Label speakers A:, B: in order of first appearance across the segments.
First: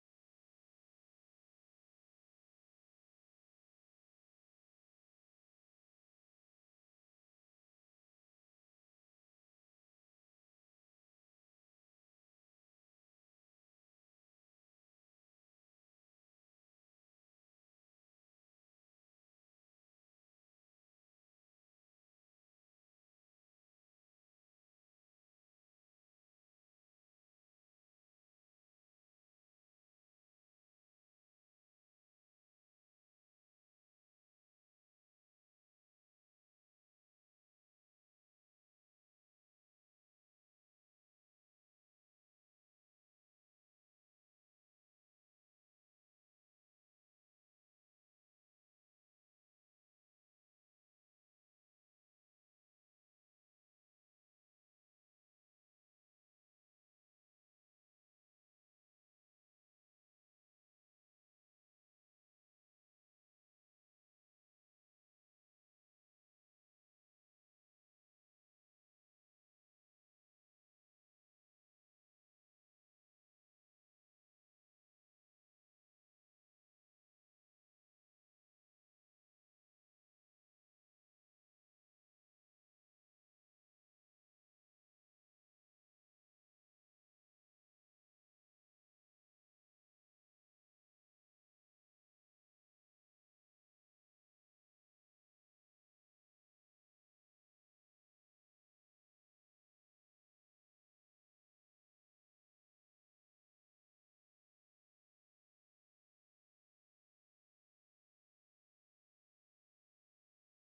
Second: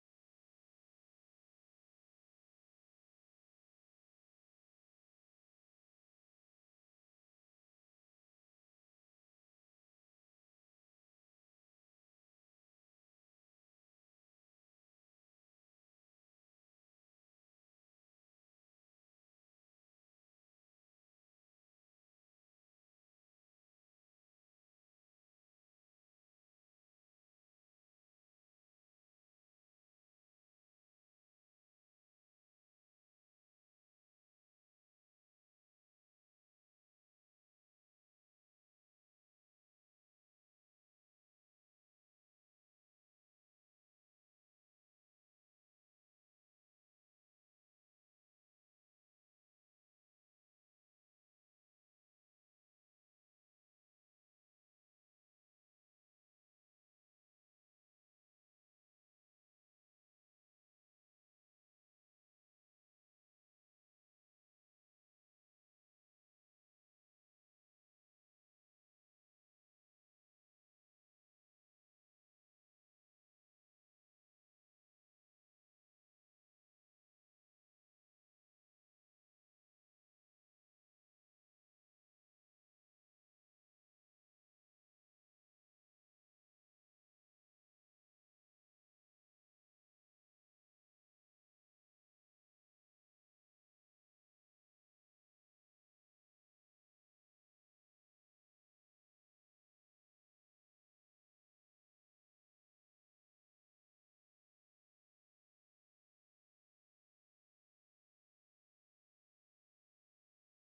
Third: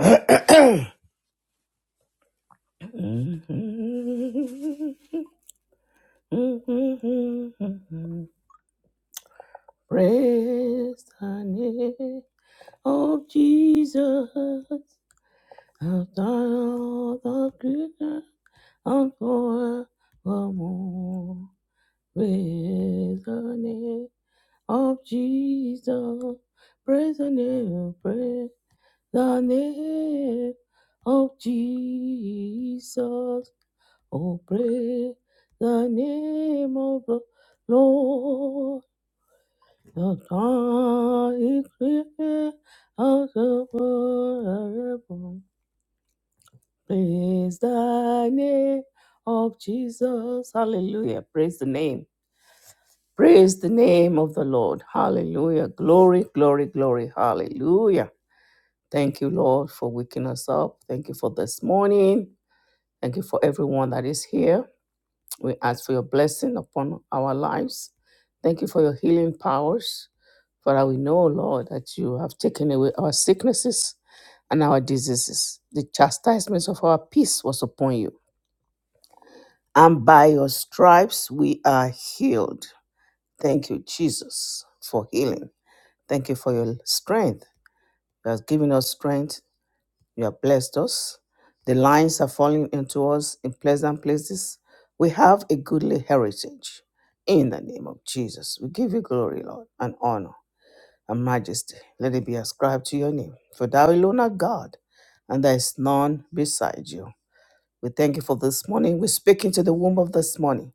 A: Praise the name of Jesus. I've done all the good and forevermore. Praise the name of Jesus. Praise the name, praise The name of Jesus. Oh, praise the name of the Lord. The God is great out of forever. Praise the name of Jesus. Hallelujah. Praise the name. Praise the name of the Lord. Hallelujah. Glory, glory, glory. Hallelujah. Thank you, Lord, for waking us up. Thank you for this morning. Thank you for everyone that is here. We ask for your blessing upon our lives. Thank you for your healing powers. Father, we know, Lord, that you have taken away our sicknesses and our diseases. The chastisements of our peace was upon you. And by your stripes we are healed. Thank you, Jesus, for healing. Thank you for your strength. You have given us strength You have blessed us. The lines are falling into us in pleasant places. We have a goodly heritage. In the name of Jesus, we give you glory, Lord, and honor and majesty. Let it be ascribed to your name. For thou alone art God, and there is none beside you. We thank you for this morning. We speak into the womb of this morning.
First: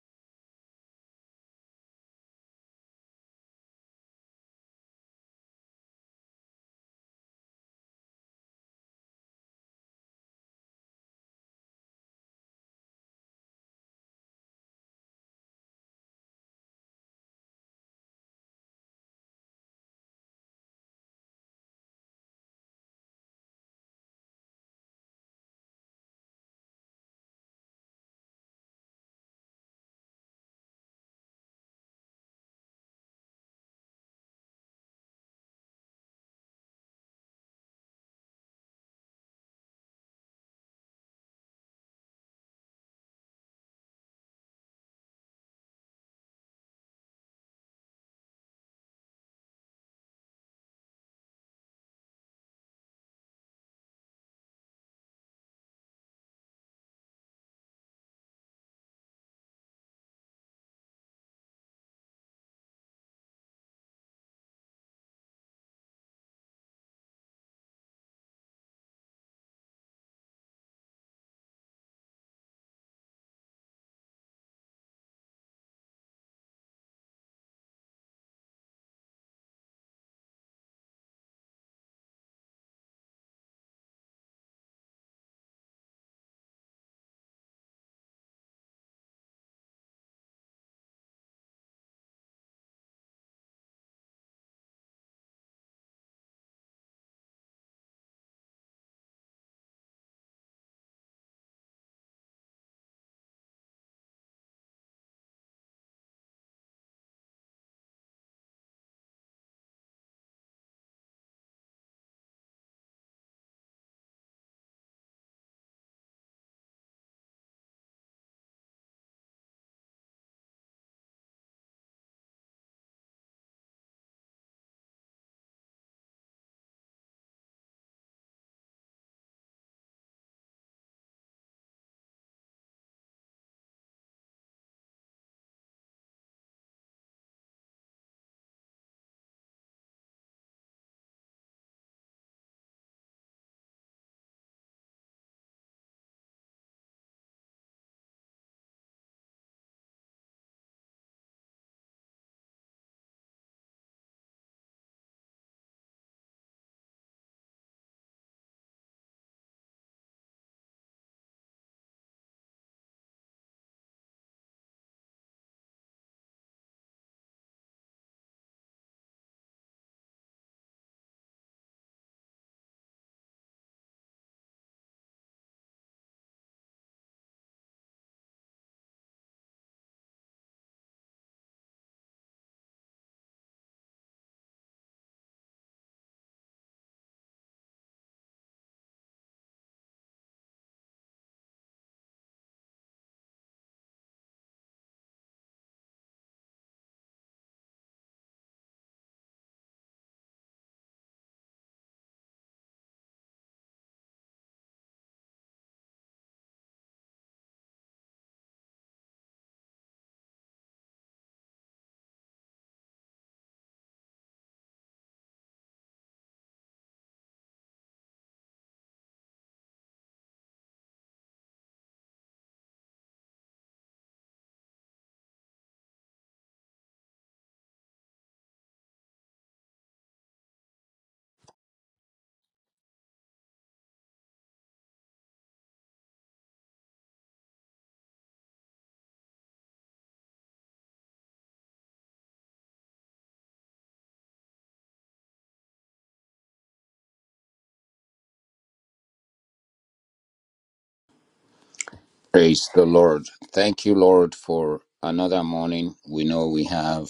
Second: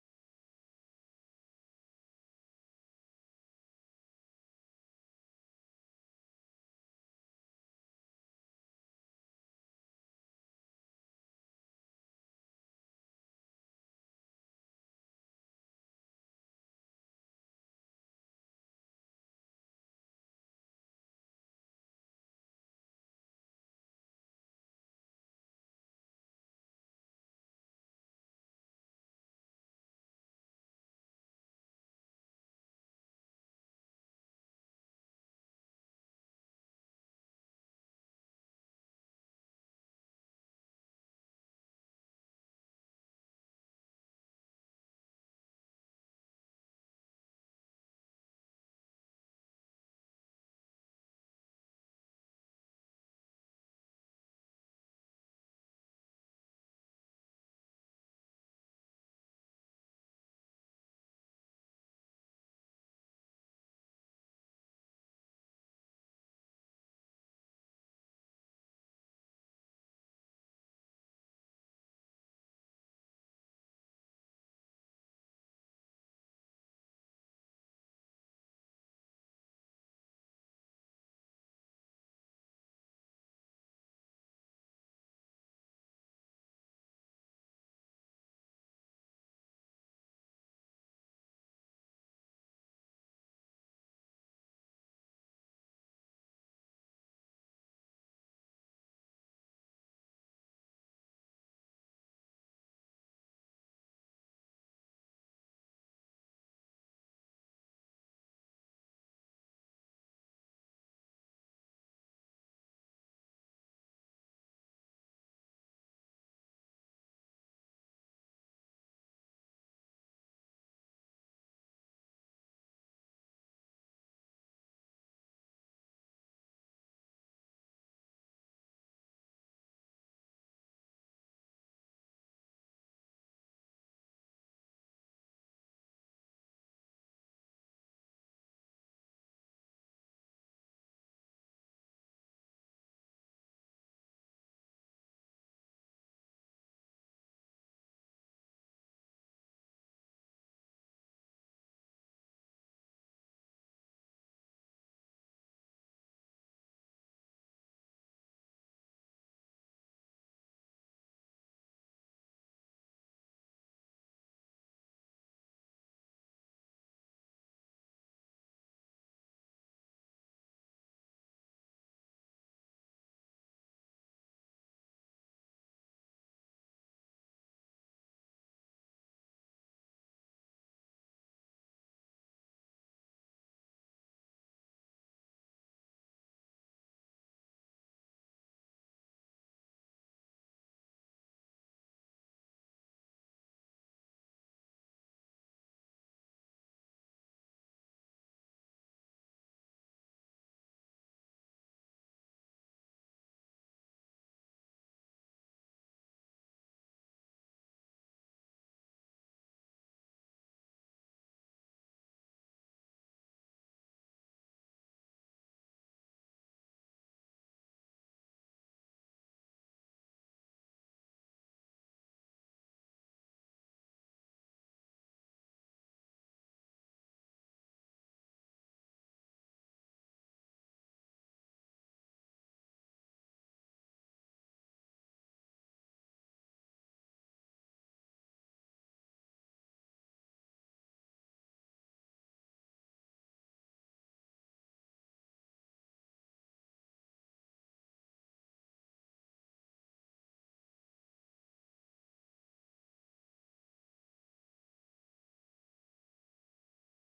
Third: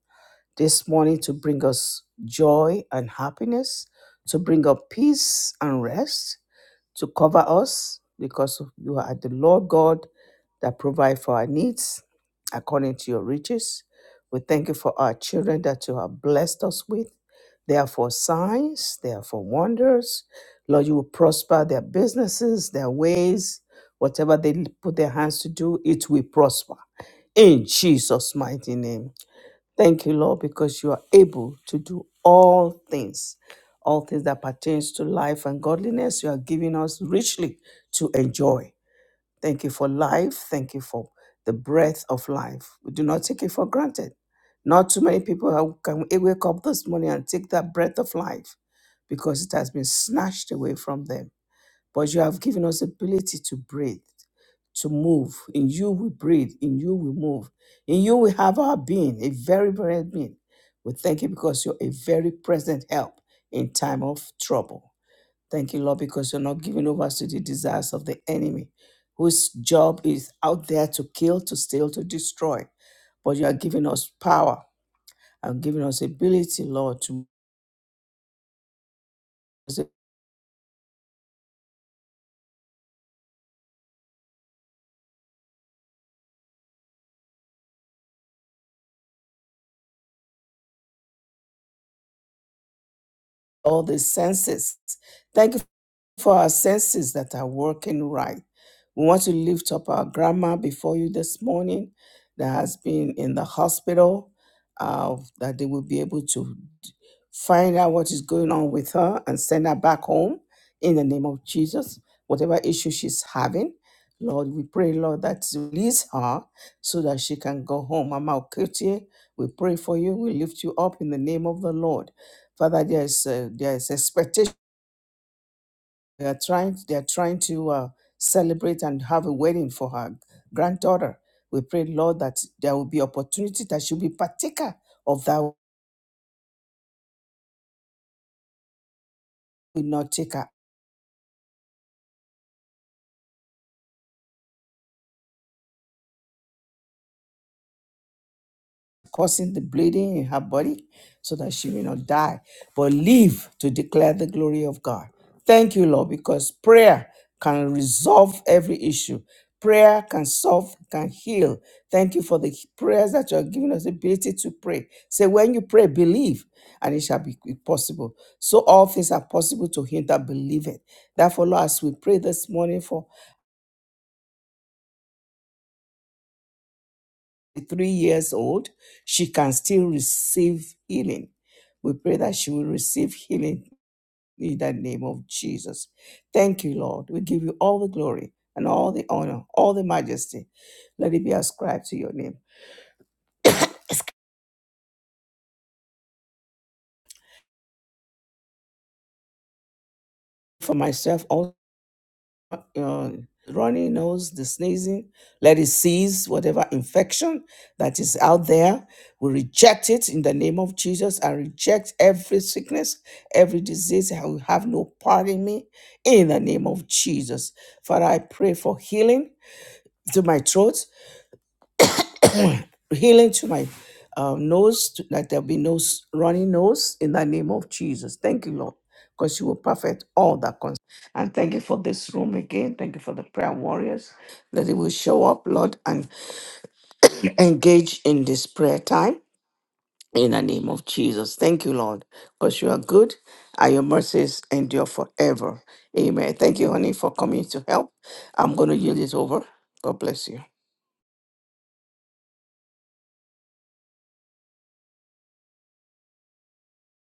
A: This morning to bring us joy and happiness, to bring up peace and rest to cover us because you are the Lord God that provide for our needs according to your riches. We thank you for our children that you have blessed us with. They are for signs, they are for wonders. Lord, you will prosper their businesses, their ways, whatever they put their hands to do, it will prosper. In Jesus' mighty name. Thank you, Lord, because you are able to do all things, all things that pertains to life and godliness. You are giving us richly to enjoy. Thank you for life. Thank you for the breath of life. We do not take it for granted. Not too many people are- can wake up this morning and take that breath of life because it has been snatched away from them. But you have given us ability to breathe, to move. In you we breathe. In you we move. In you we have our being, a very present being. We thank you because you're a very present help in time of trouble. Thank you, Lord, because you're not giving over to the desires of the enemy, whose job is out there to kill, to steal, to destroy. But you are giving us power and giving us ability, Lord, to all the senses. Thank you for our senses that are working right. We want to lift up our grandma before you this morning that has been in the hospital, uh, that they will be able to find out what is going on with her and send her back home in the name of Jesus. Whatever issue she's having, Lord, we pray, Lord, that you release her so that she can go home. Mama Okutie, we pray for you. We lift you up in the name of the Lord. Father, there is, uh, there is expectation. They are trying. They are trying to uh, celebrate and have a wedding for her granddaughter. We pray, Lord, that there will be opportunity that she'll be partaker of that. Will not take her causing the bleeding in her body so that she may not die, but live to declare the glory of God. Thank you, Lord, because prayer can resolve every issue. Prayer can solve, can heal. Thank you for the prayers that you are giving us the ability to pray. Say, when you pray, believe, and it shall be possible. So all things are possible to him that believeth. Therefore, Lord, as we pray this morning for three years old, she can still receive healing. We pray that she will receive healing in the name of Jesus. Thank you, Lord. We give you all the glory and all the honor, all the majesty. Let it be ascribed to your name. For myself, also. uh, runny nose, the sneezing. Let it cease, whatever infection that is out there. We reject it in the name of Jesus. I reject every sickness, every disease. I will have no part in me in the name of Jesus. Father, I pray for healing to my throat healing to my um, nose, to, that there'll be no s- running nose in the name of Jesus. Thank you, Lord, because you will perfect all that concerns. And thank you for this room again. Thank you for the prayer warriors that they will show up, Lord, and engage in this prayer time in the name of Jesus. Thank you, Lord, because you are good and your mercies endure forever. Amen. Thank you, honey, for coming to help. I'm going to yield it over. God bless you.
B: Praise the Lord. Thank you, Lord, for another morning. We know we have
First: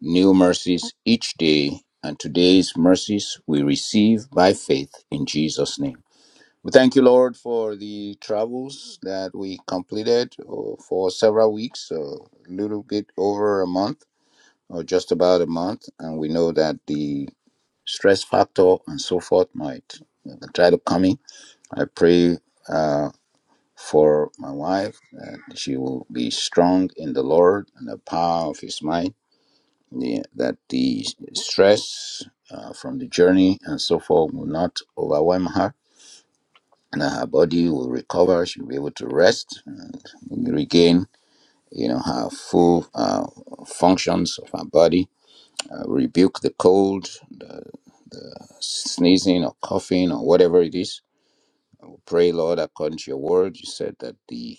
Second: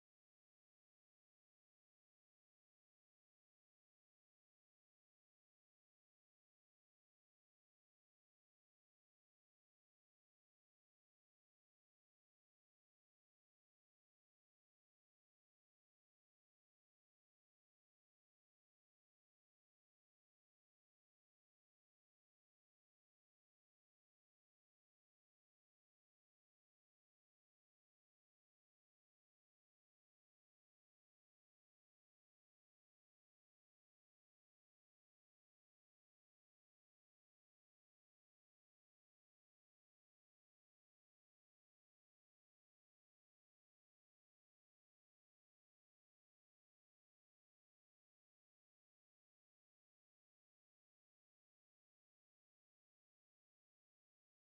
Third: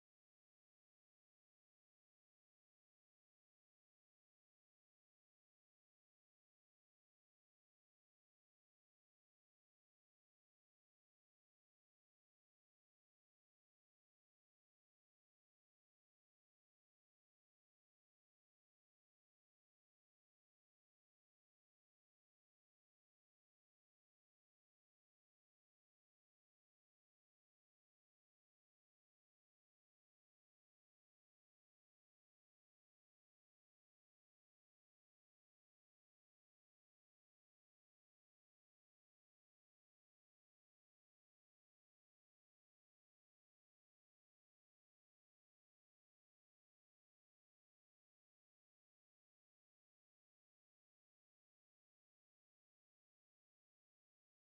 B: new mercies each day, and today's mercies we receive by faith in Jesus' name. We thank you, Lord, for the travels that we completed uh, for several weeks, a little bit over a month, or just about a month. And we know that the stress factor and so forth might uh, try to come in. I pray. Um, for my wife that she will be strong in the Lord and the power of His might. the- that the stress uh, from the journey and so forth will not overwhelm her, and that her body will recover. She'll be able to rest and regain, you know, her full uh, functions of her body. Uh, rebuke the cold, the, the sneezing or coughing or whatever it is. I will pray, Lord, according to your word. You said that the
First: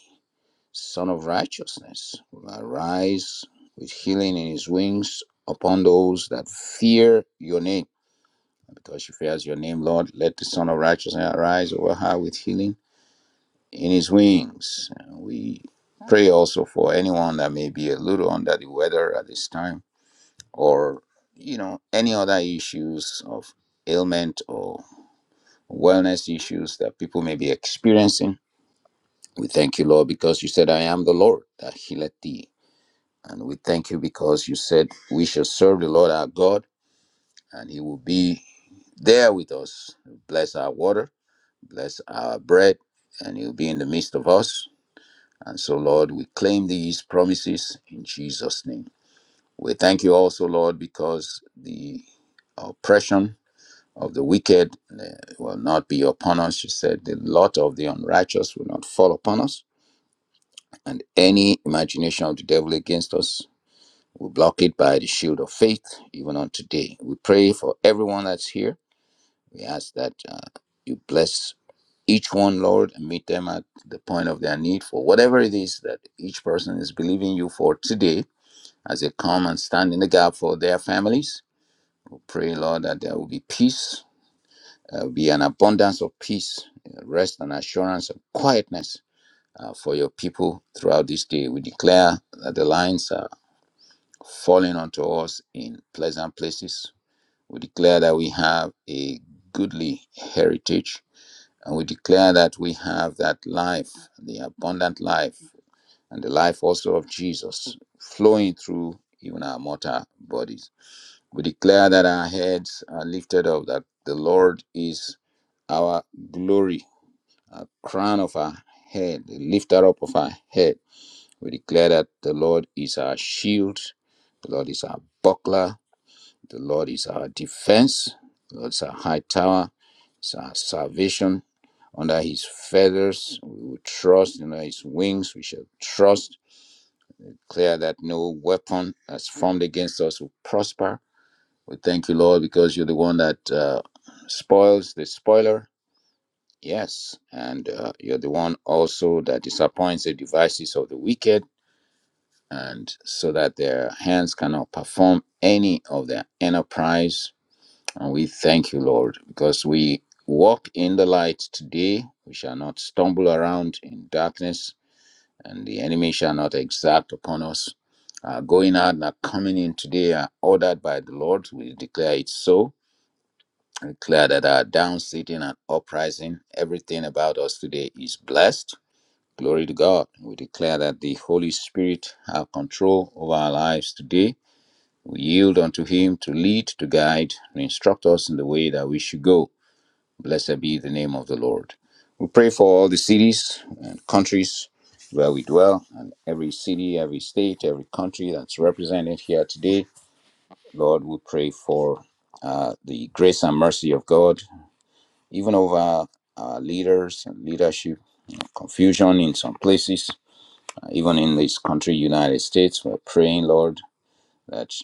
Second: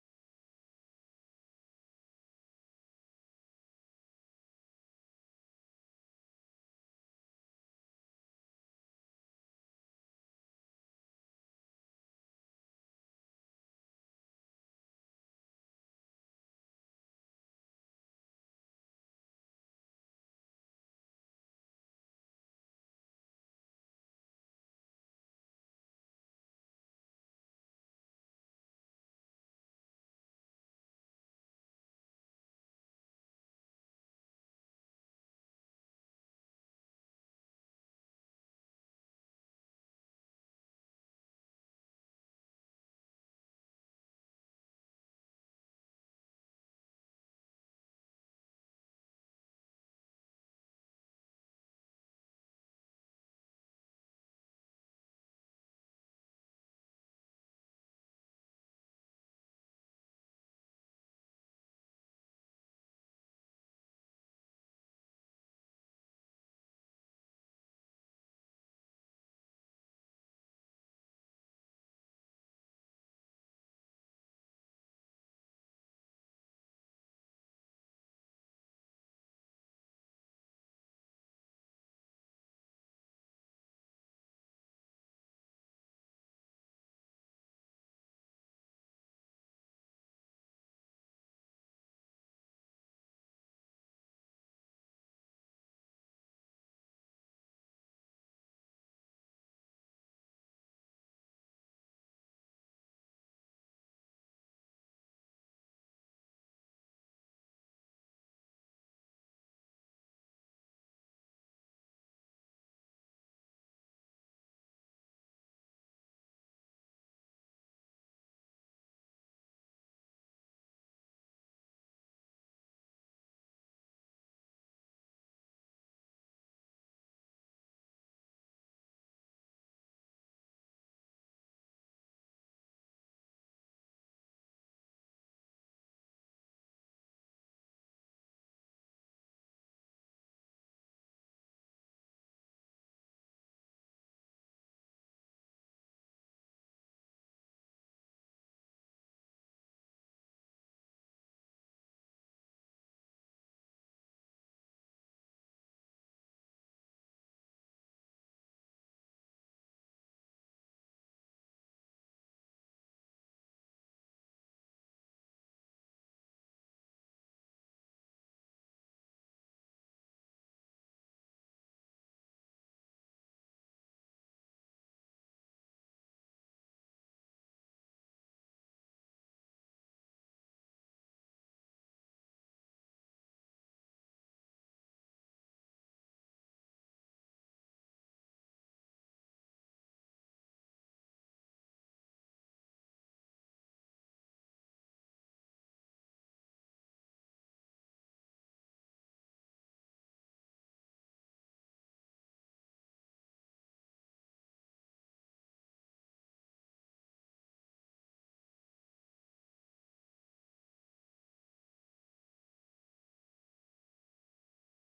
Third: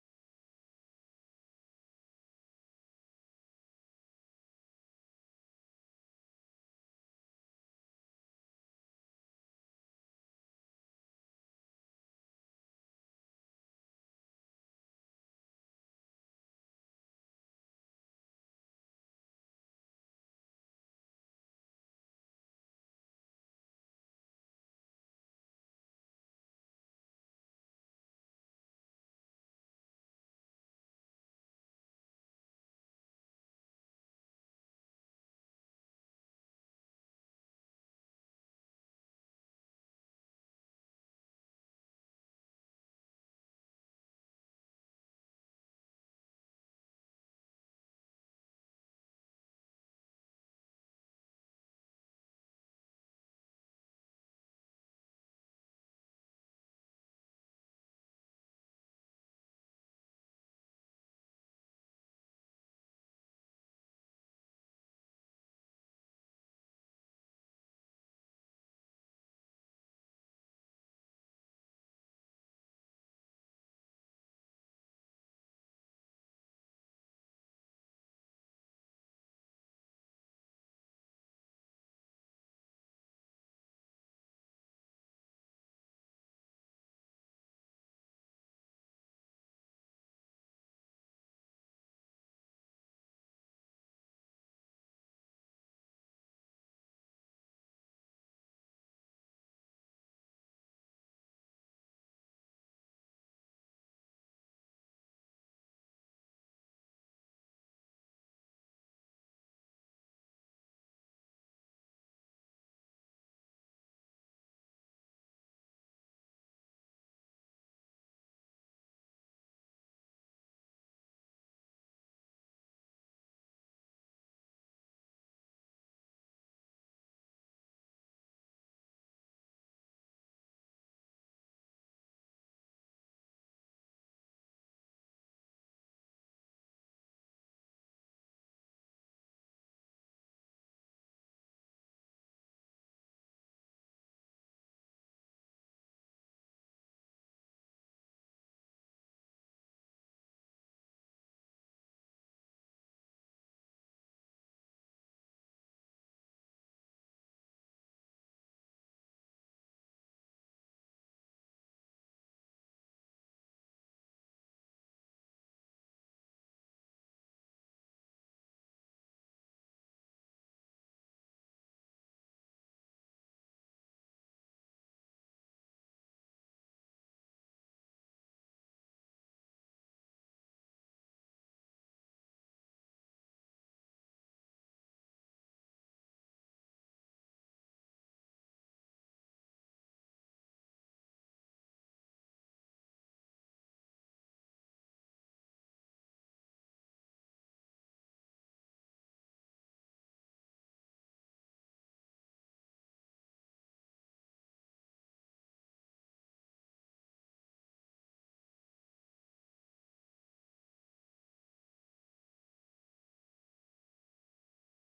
B: Son of righteousness, will arise with healing in his wings upon those that fear your name. And Because she fears your name, Lord, let the Son of righteousness arise over her with healing in his wings. And we pray also for anyone that may be a little under the weather at this time or, you know, any other issues of ailment or wellness issues that people may be experiencing. We thank you, Lord, because you said, I am the Lord that healeth thee And we thank you because you said we shall serve the Lord our God and he will be there with us. Bless our water, bless our bread, and he'll be in the midst of us. And so, Lord, we claim these promises in Jesus' name. We thank you also, Lord, because the oppression of the wicked uh, will not be upon us. You said the lot of the unrighteous will not fall upon us, and any imagination of the devil against us We block it by the shield of faith, even on today. We pray for everyone that's here. We ask that uh, you bless each one, Lord, and meet them at the point of their need for whatever it is that each person is believing you for today as they come and stand in the gap for their families. We pray, Lord, that there will be peace, uh, be an abundance of peace, uh, rest and assurance of quietness uh, for your people throughout this day. We declare that the lines are falling onto us in pleasant places We declare that we have a goodly heritage, and we declare that we have that life, the abundant life, and the life also of Jesus flowing through even our mortal bodies. We declare that our heads are lifted up, that the Lord is our glory, our crown of our head, the lifter up of our head. We declare that the Lord is our shield, the Lord is our buckler, the Lord is our defense. The Lord is our high tower. It's our salvation. Under his feathers, we will trust. Under his wings, we shall trust. Declare that no weapon that's formed against us will prosper. We thank you, Lord, because you're the one that uh, spoils the spoiler. Yes. And uh, you're the one also that disappoints the devices of the wicked. And so that their hands cannot perform any of their enterprise And we thank you, Lord, because we walk in the light today. We shall not stumble around in darkness, and the enemy shall not exact upon us. Our going out and our coming in today are ordered by the Lord. We declare it so. We declare that our down sitting and uprising, everything about us today is blessed. Glory to God. We declare that the Holy Spirit have control over our lives today. We yield unto Him to lead, to guide, and instruct us in the way that we should go. Blessed be the name of the Lord. We pray for all the cities and countries where we dwell, and every city, every state, every country that's represented here today. Lord, we pray for uh, the grace and mercy of God, even over our leaders and leadership confusion in some places, uh, even in this country, United States. We're praying, Lord, that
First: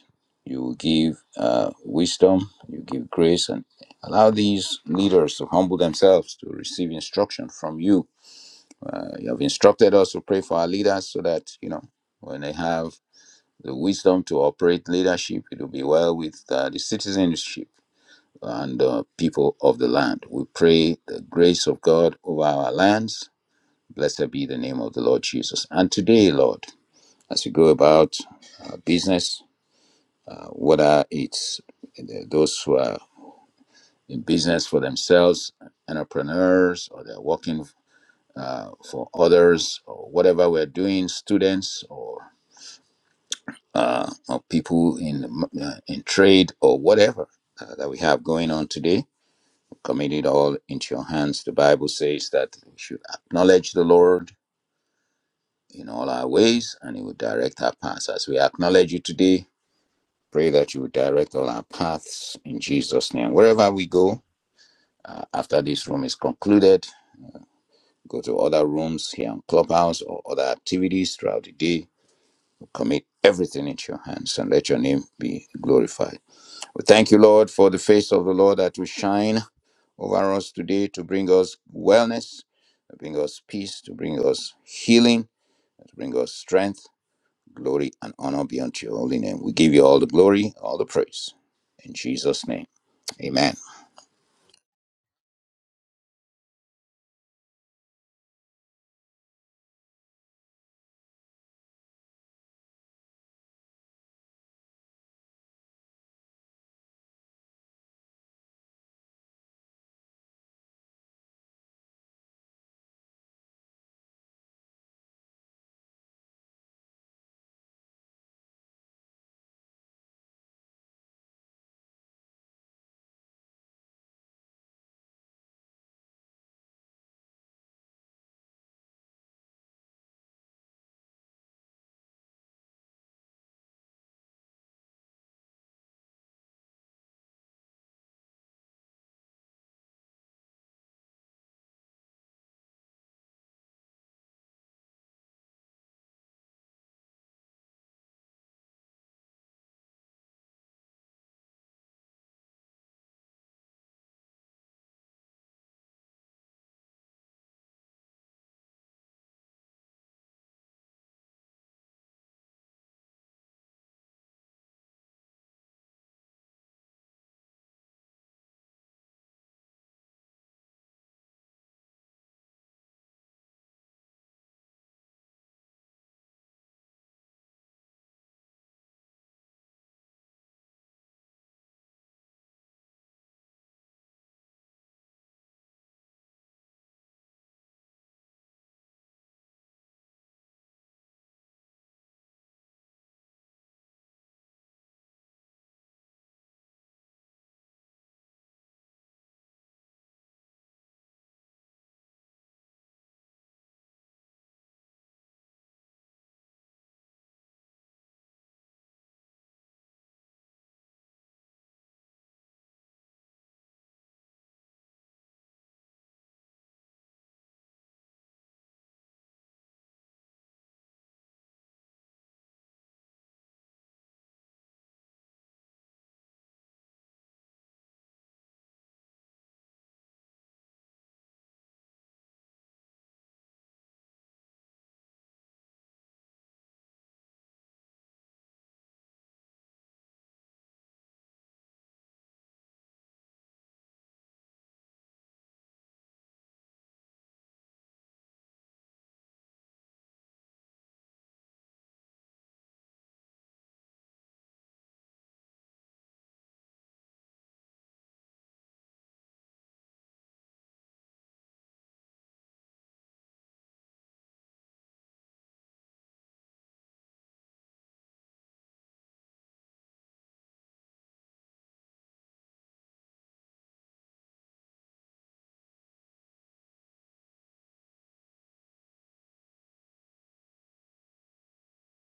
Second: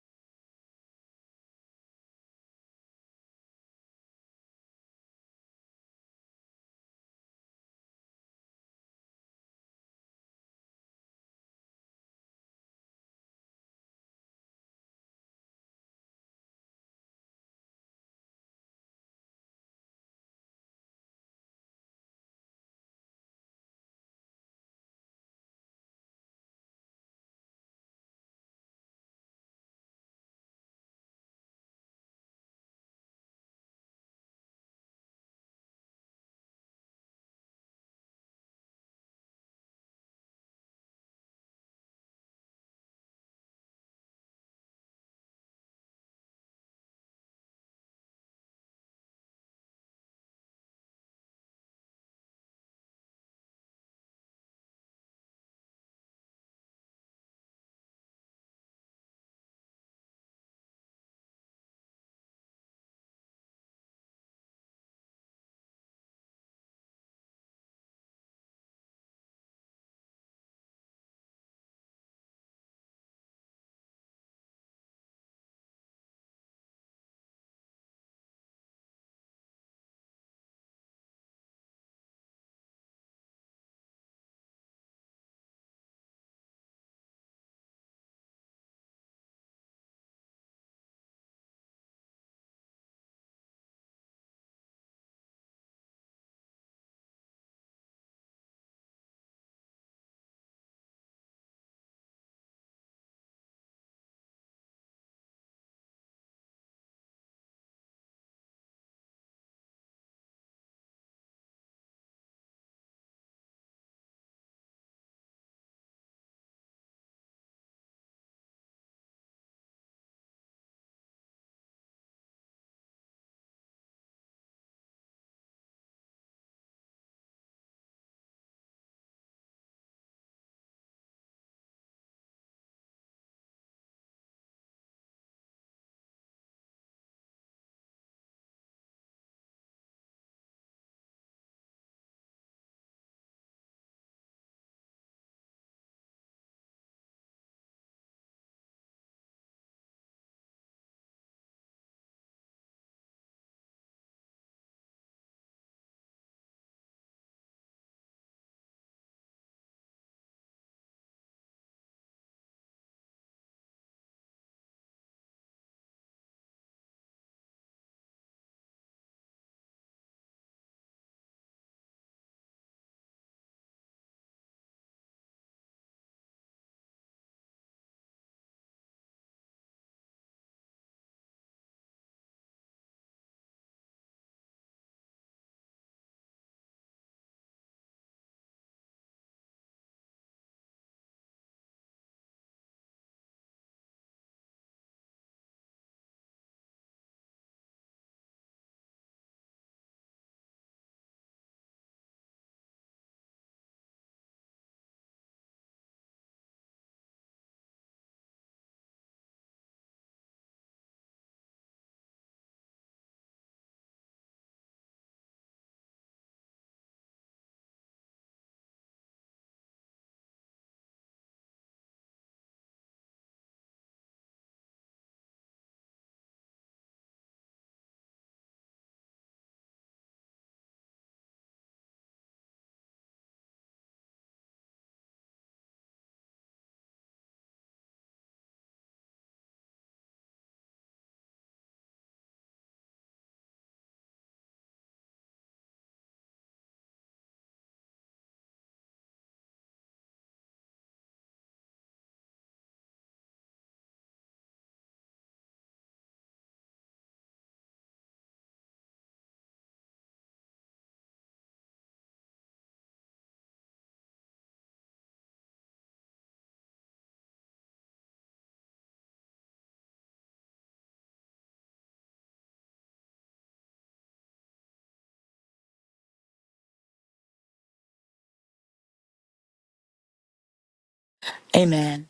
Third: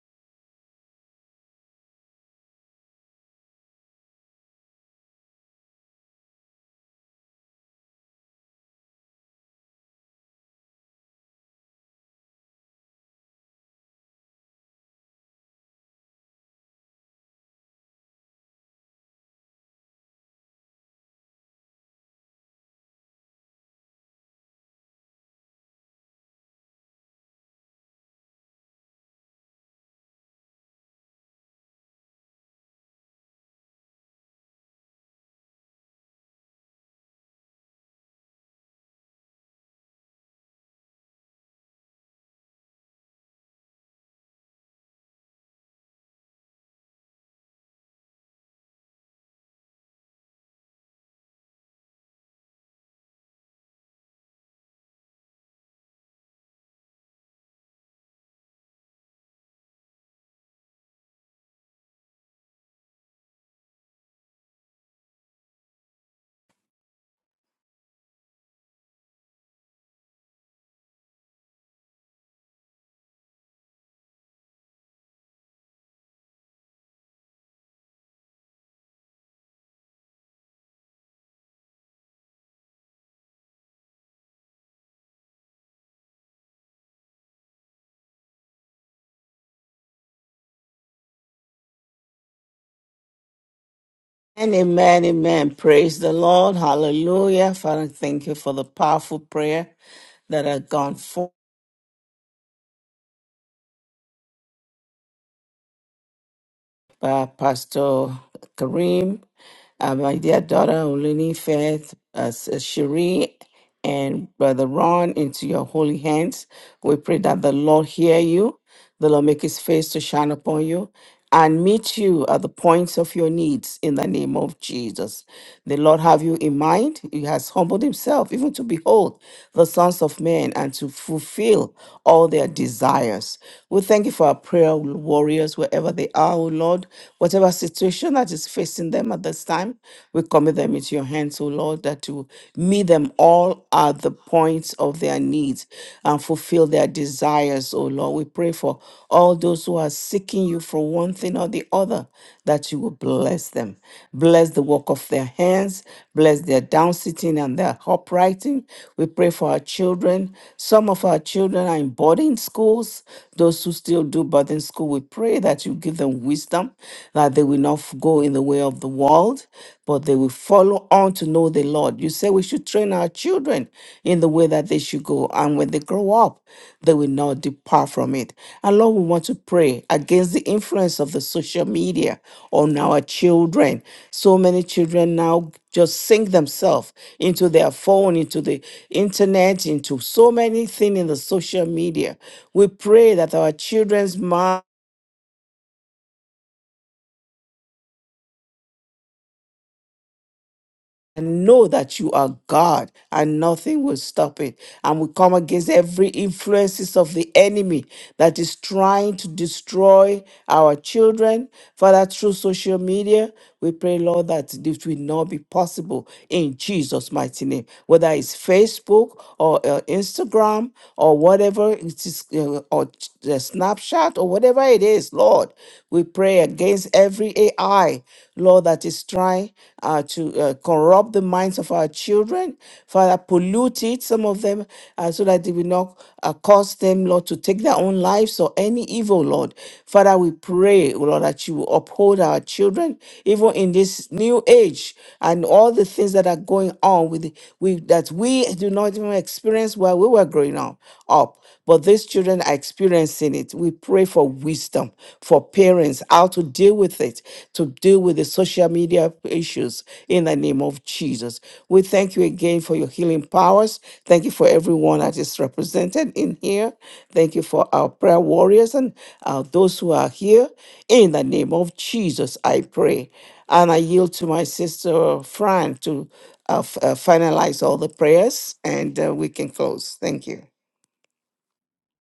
B: you give uh, wisdom, you give grace, and allow these leaders to humble themselves to receive instruction from you. Uh, you have instructed us to pray for our leaders so that, you know, when they have the wisdom to operate leadership, it will be well with uh, the citizenship and uh, people of the land. We pray the grace of God over our lands. Blessed be the name of the Lord Jesus. And today, Lord, as we go about our business, uh, whether it's uh, those who are in business for themselves, entrepreneurs, or they're working uh, for others, or whatever we're doing, students, or, uh, or people in uh, in trade, or whatever uh, that we have going on today. Commit it all into your hands. The Bible says that we should acknowledge the Lord in all our ways, and He will direct our paths. As we acknowledge you today, pray that you will direct all our paths in Jesus' name. Wherever we go, Uh, after this room is concluded, go to other rooms here on Clubhouse or other activities throughout the day. Commit everything into your hands and let your name be glorified. We thank you, Lord, for the face of the Lord that will shine over us today to bring us wellness, to bring us peace, to bring us healing, to bring us strength. Glory and honor be unto your holy name. We give you all the glory, all the praise. In Jesus' name, amen.
A: And amen, amen. Praise the Lord. Hallelujah. Father, thank you for the powerful prayer that had gone forth. by Pastor Kareem, uh, my dear daughter Oluni Faith, uh, Sis Cherie, and Brother Ron into your holy hands. We pray that the Lord hear you the Lord make his face to shine upon you and meet you at the points of your needs in the name of Jesus. The Lord have you in mind. He has humbled himself even to behold the sons of men and to fulfill all their desires. We thank you for our prayer warriors, wherever they are, O Lord, whatever situation that is facing them at this time, we commit them into your hands, O Lord, that you meet them all at the points of their needs and fulfill their desires, O Lord. We pray for all those who are seeking you for one thing or the other, that you will bless them. Bless the work of their hands, bless their down sitting and their uprighting. We pray for our children. Some of our children are in boarding schools. Those who still do boarding school, we pray that you give them wisdom, that they will not go in the way of the world adult, but they will follow on to know the Lord. You say we should train our children in the way that they should go. And when they grow up, they will not depart from it. And Lord, we want to pray against the influence of the social media on our children. So many children now just sink themselves into their phone, into the internet, into so many things in the social media. We pray that our children's minds and know that you are God and nothing will stop it. And we come against every influences of the enemy that is trying to destroy our children. Father, through social media, we pray, Lord, that this will not be possible in Jesus' mighty name. Whether it's Facebook or uh, Instagram or whatever it is, uh, or uh, Snapchat or whatever it is, Lord, we pray against every AI. AI, Lord, that is trying uh, to uh, corrupt the minds of our children, Father, pollute it, some of them, uh, so that they will not uh, cause them, Lord, to take their own lives or any evil, Lord. Father, we pray, oh Lord, that you will uphold our children, even in this new age and all the things that are going on with, with that we do not even experience while we were growing up. up but these children are experiencing it. We pray for wisdom for parents, how to deal with it, to deal with the social media issues in the name of Jesus. We thank you again for your healing powers. Thank you for everyone that is represented in here. Thank you for our prayer warriors and uh, those who are here. In the name of Jesus, I pray. And I yield to my sister Fran to uh, f- uh, finalize all the prayers and uh, we can close. Thank you.
C: Amen.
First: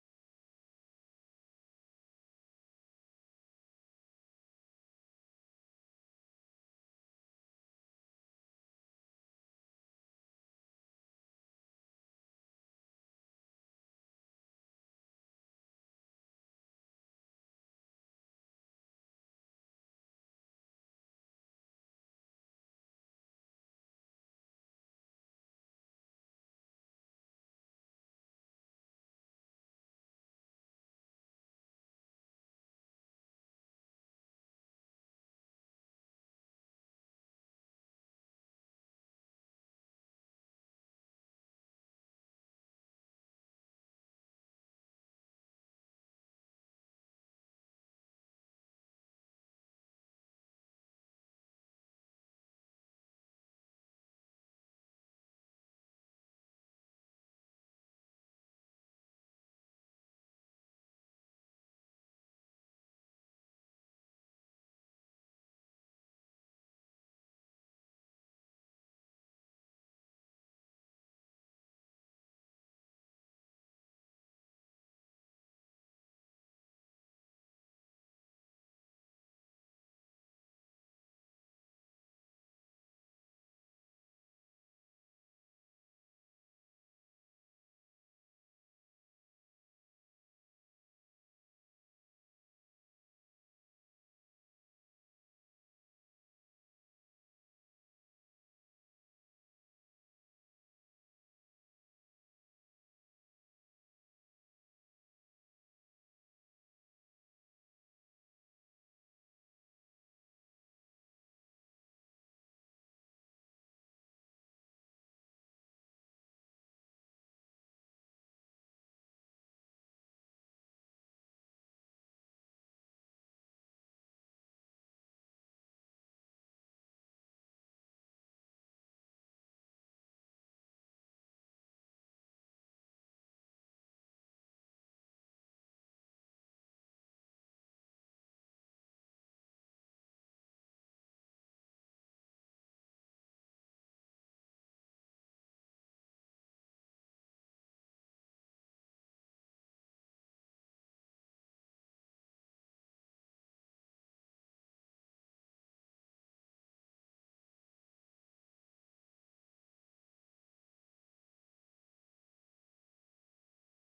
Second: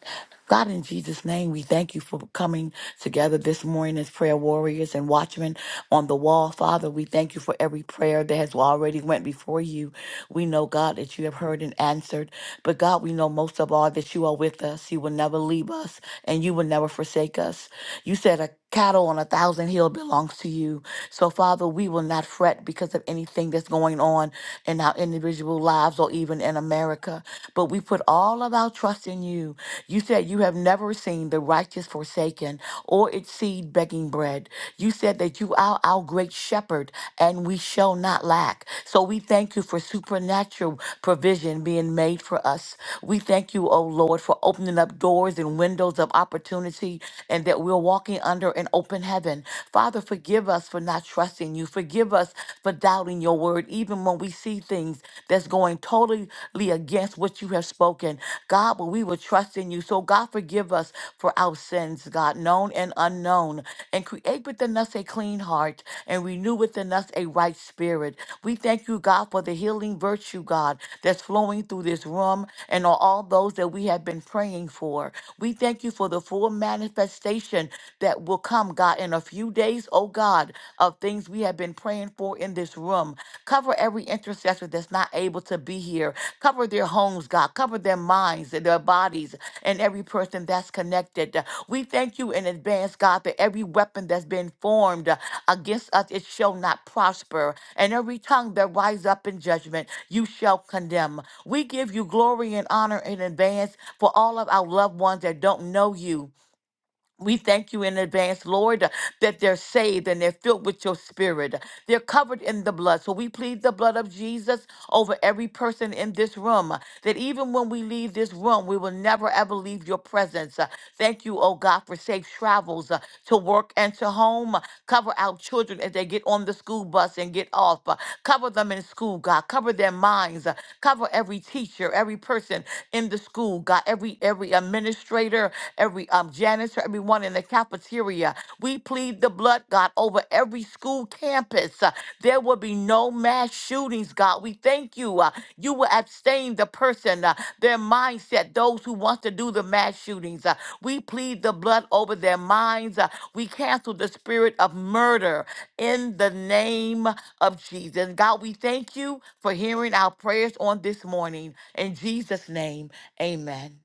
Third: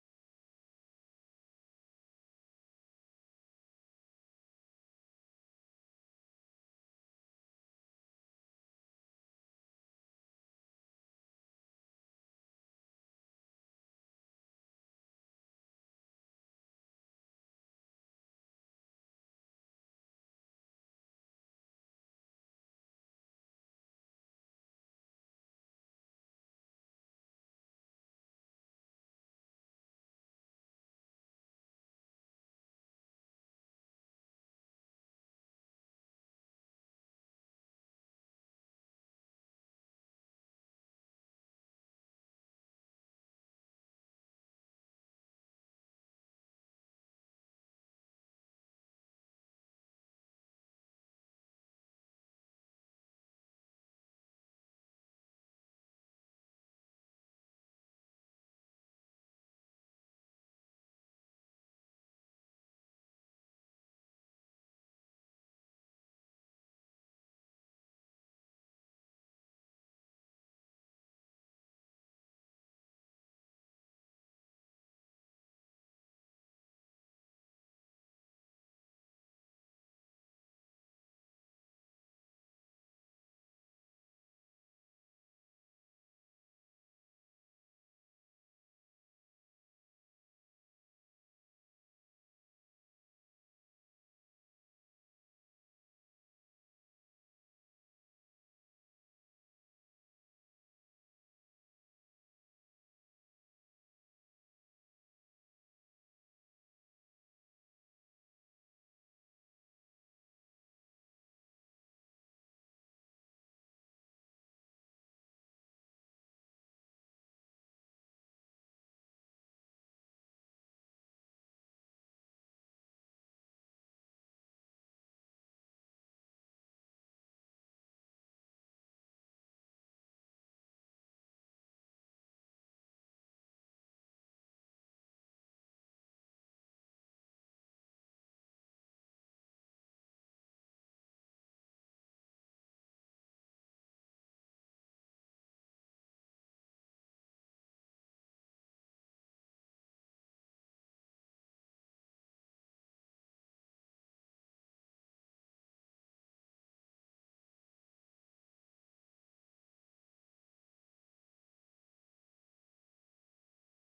C: God, in Jesus' name, we thank you for coming together this morning as prayer warriors and watchmen on the wall. Father, we thank you for every prayer that has already went before you. We know, God, that you have heard and answered. But God, we know most of all that you are with us. You will never leave us and you will never forsake us. You said a cattle on a thousand hill belongs to you. So Father, we will not fret because of anything that's going on in our individual lives or even in America. But we put all of our trust in you. You said you have never never seen the righteous forsaken or its seed begging bread. You said that you are our great shepherd and we shall not lack. So we thank you for supernatural provision being made for us. We thank you, O Lord, for opening up doors and windows of opportunity and that we're walking under an open heaven. Father, forgive us for not trusting you. Forgive us for doubting your word, even when we see things that's going totally against what you have spoken. God, but we will trust in you. So, God, forgive us for our sins, God, known and unknown, and create within us a clean heart and renew within us a right spirit. We thank you, God, for the healing virtue, God, that's flowing through this room and on all those that we have been praying for. We thank you for the full manifestation that will come, God, in a few days, oh God, of things we have been praying for in this room. Cover every intercessor that's not able to be here Cover their homes, God. Cover their minds and their bodies and every person that's connected. We thank you in advance, God, that every weapon that's been formed uh, against us, it shall not prosper. And every tongue that rise up in judgment, you shall condemn. We give you glory and honor in advance for all of our loved ones that don't know you we thank you in advance, Lord, that they're saved and they're filled with your spirit. They're covered in the blood. So we plead the blood of Jesus over every person in this room, that even when we leave this room, we will never ever leave your presence. Uh, Thank you, oh God, for safe travels uh, to work and to home. Uh, Cover our children as they get on the school bus and get off. Uh, Cover them in school, God. Cover their minds. Uh, Cover every teacher, every person in the school. God, every every administrator, every um, janitor, everyone in the cafeteria. We plead the blood, God, over every school campus. Uh, there will be no mass shootings, God. We thank you. Uh, you will abstain the person, uh, their mindset, those who want to do the mass shootings. Uh, we plead the blood over their minds. Uh, we cancel the spirit of murder in the name of Jesus. God, we thank you for hearing our prayers on this morning. In Jesus' name. Amen.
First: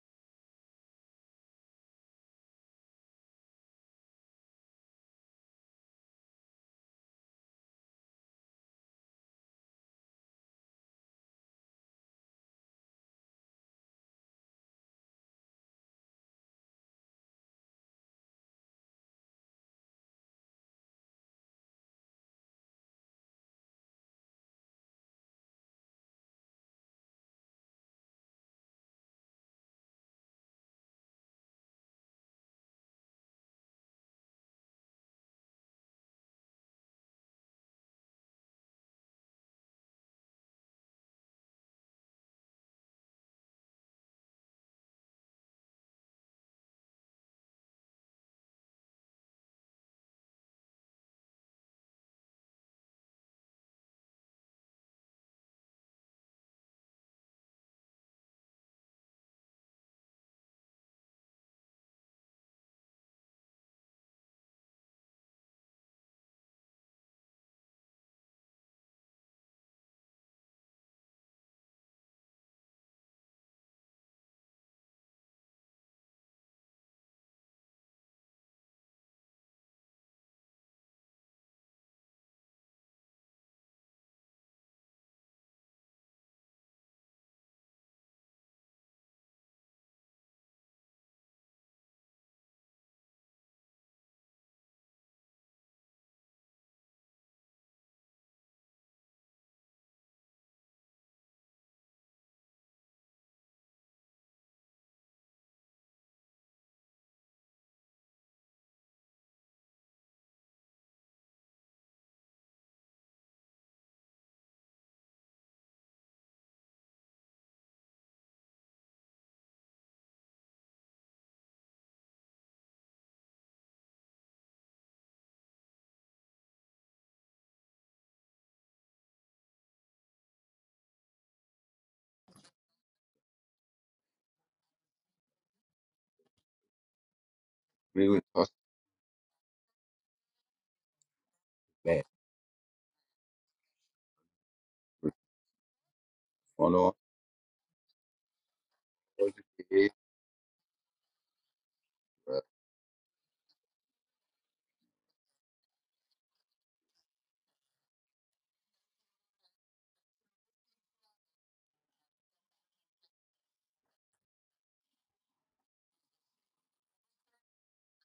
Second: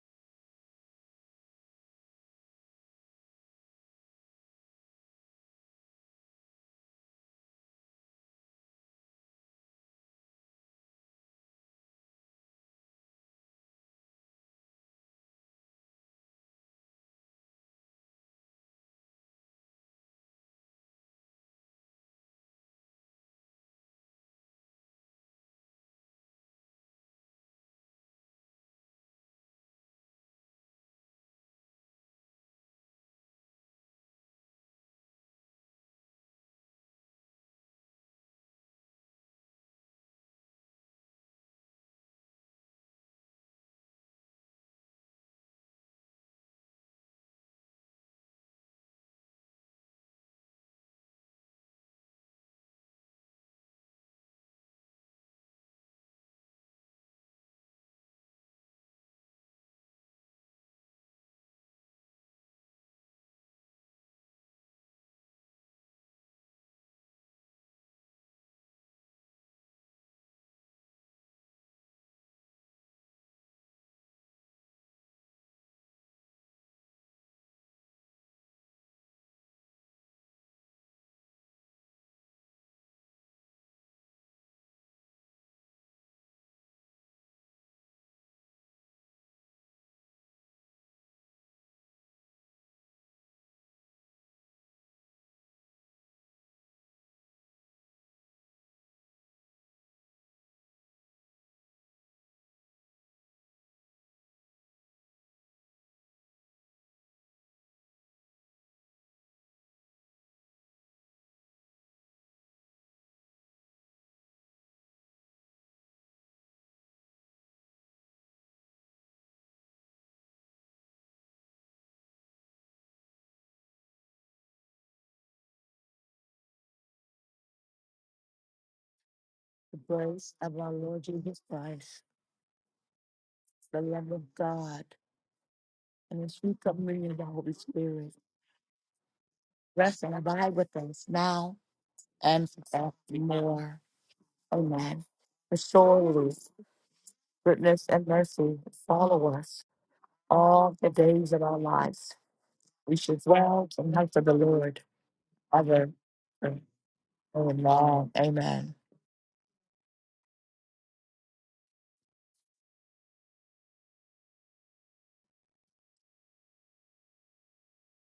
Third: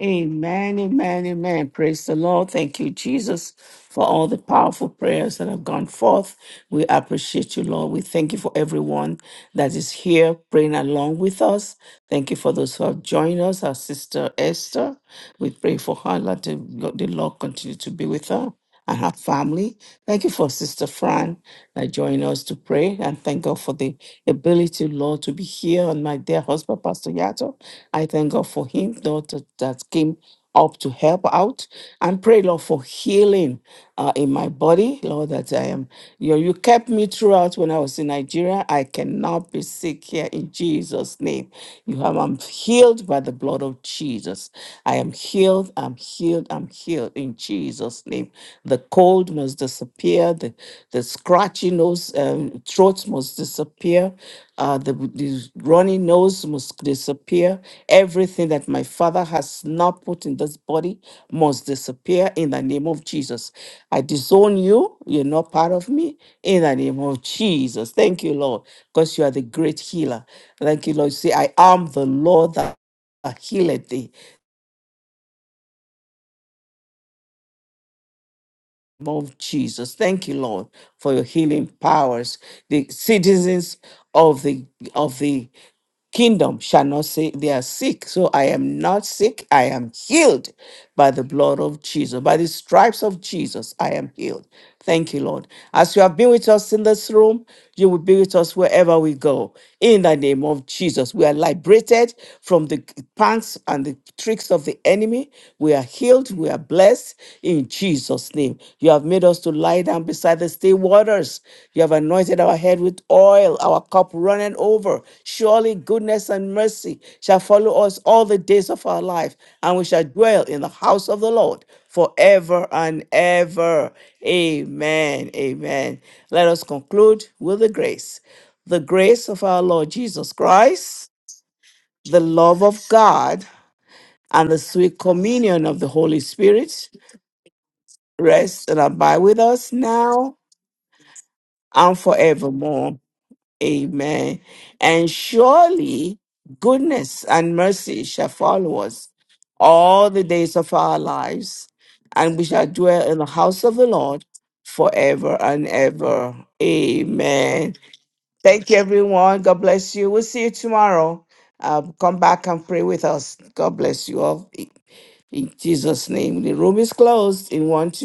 A: Amen, amen, amen. Praise the Lord. Thank you, Jesus, for all the powerful prayers that have gone forth. We appreciate you, Lord. We thank you for everyone that is here praying along with us. Thank you for those who have joined us, our sister Esther. We pray for her. Let the Lord the Lord continue to be with her and her family. Thank you for Sister Fran that joined us to pray. And thank God for the ability, Lord, to be here. And my dear husband, Pastor Yato, I thank God for him, Lord, that, that came up to help out. And pray, Lord, for healing uh, in my body, Lord, that I am. You, know, you kept me throughout when I was in Nigeria. Nigeria. I cannot be sick here in Jesus' name. You have I'm healed by the blood of Jesus. I am healed. I'm healed. I'm healed in Jesus' name. The cold must disappear. The the scratchy nose, um, throat must disappear. Uh, the, the runny nose must disappear. Everything that my father has not put in this body must disappear in the name of Jesus. I disown you. You're not part of me. In the name of Jesus. Thank you, Lord, because you are the great healer. Thank you, Lord. You say, I am the Lord that healeth thee. In the name Of Jesus. Thank you, Lord, for your healing powers. The citizens of the of the kingdom shall not say they are sick. So I am not sick. I am healed by the blood of Jesus. By the stripes of Jesus, I am healed. Thank you, Lord. As you have been with us in this room, you will be with us wherever we go. In the name of Jesus, we are liberated from the pangs and the tricks of the enemy. We are healed. We are blessed in Jesus' name. You have made us to lie down beside the still waters. You have anointed our head with oil, our cup running over. Surely goodness and mercy shall follow us all the days of our life, and we shall dwell in the house of the Lord forever and ever. Amen. Amen. Let us conclude with the grace. The grace of our
C: The
A: Lord Jesus
C: grace of our Lord
A: Christ,
C: Jesus Christ,
A: the love of God,
C: the love of
A: and the
C: God,
A: sweet communion of the Holy
C: and the sweet
A: Spirit
C: communion of the Holy
B: We
C: Spirit
B: will trust
A: rest and abide with us
C: rest and
A: now
C: abide with us now
B: in
A: and
C: and
A: forevermore.
C: forevermore.
A: Amen.
C: Amen.
B: We
A: And
C: For
A: surely
C: surely
B: follow
A: goodness and
C: goodness
A: mercy
C: and
A: shall
C: mercy
A: follow us
B: all
C: follow
B: the
C: us
B: days.
A: all the days of
C: all the
A: our
C: days of our
A: lives,
C: lives.
A: and we shall
C: We
A: dwell in
C: should
A: the house
C: dwell
A: of the
C: in the house
A: Lord
C: of the Lord
A: forever and
C: ever
A: ever.
C: and ever.
A: Amen.
C: Amen. Amen.
A: Thank you, everyone. God bless you. We'll see you tomorrow. Uh, come back and pray with us. God bless you all. In in Jesus' name. The room is closed in one, two.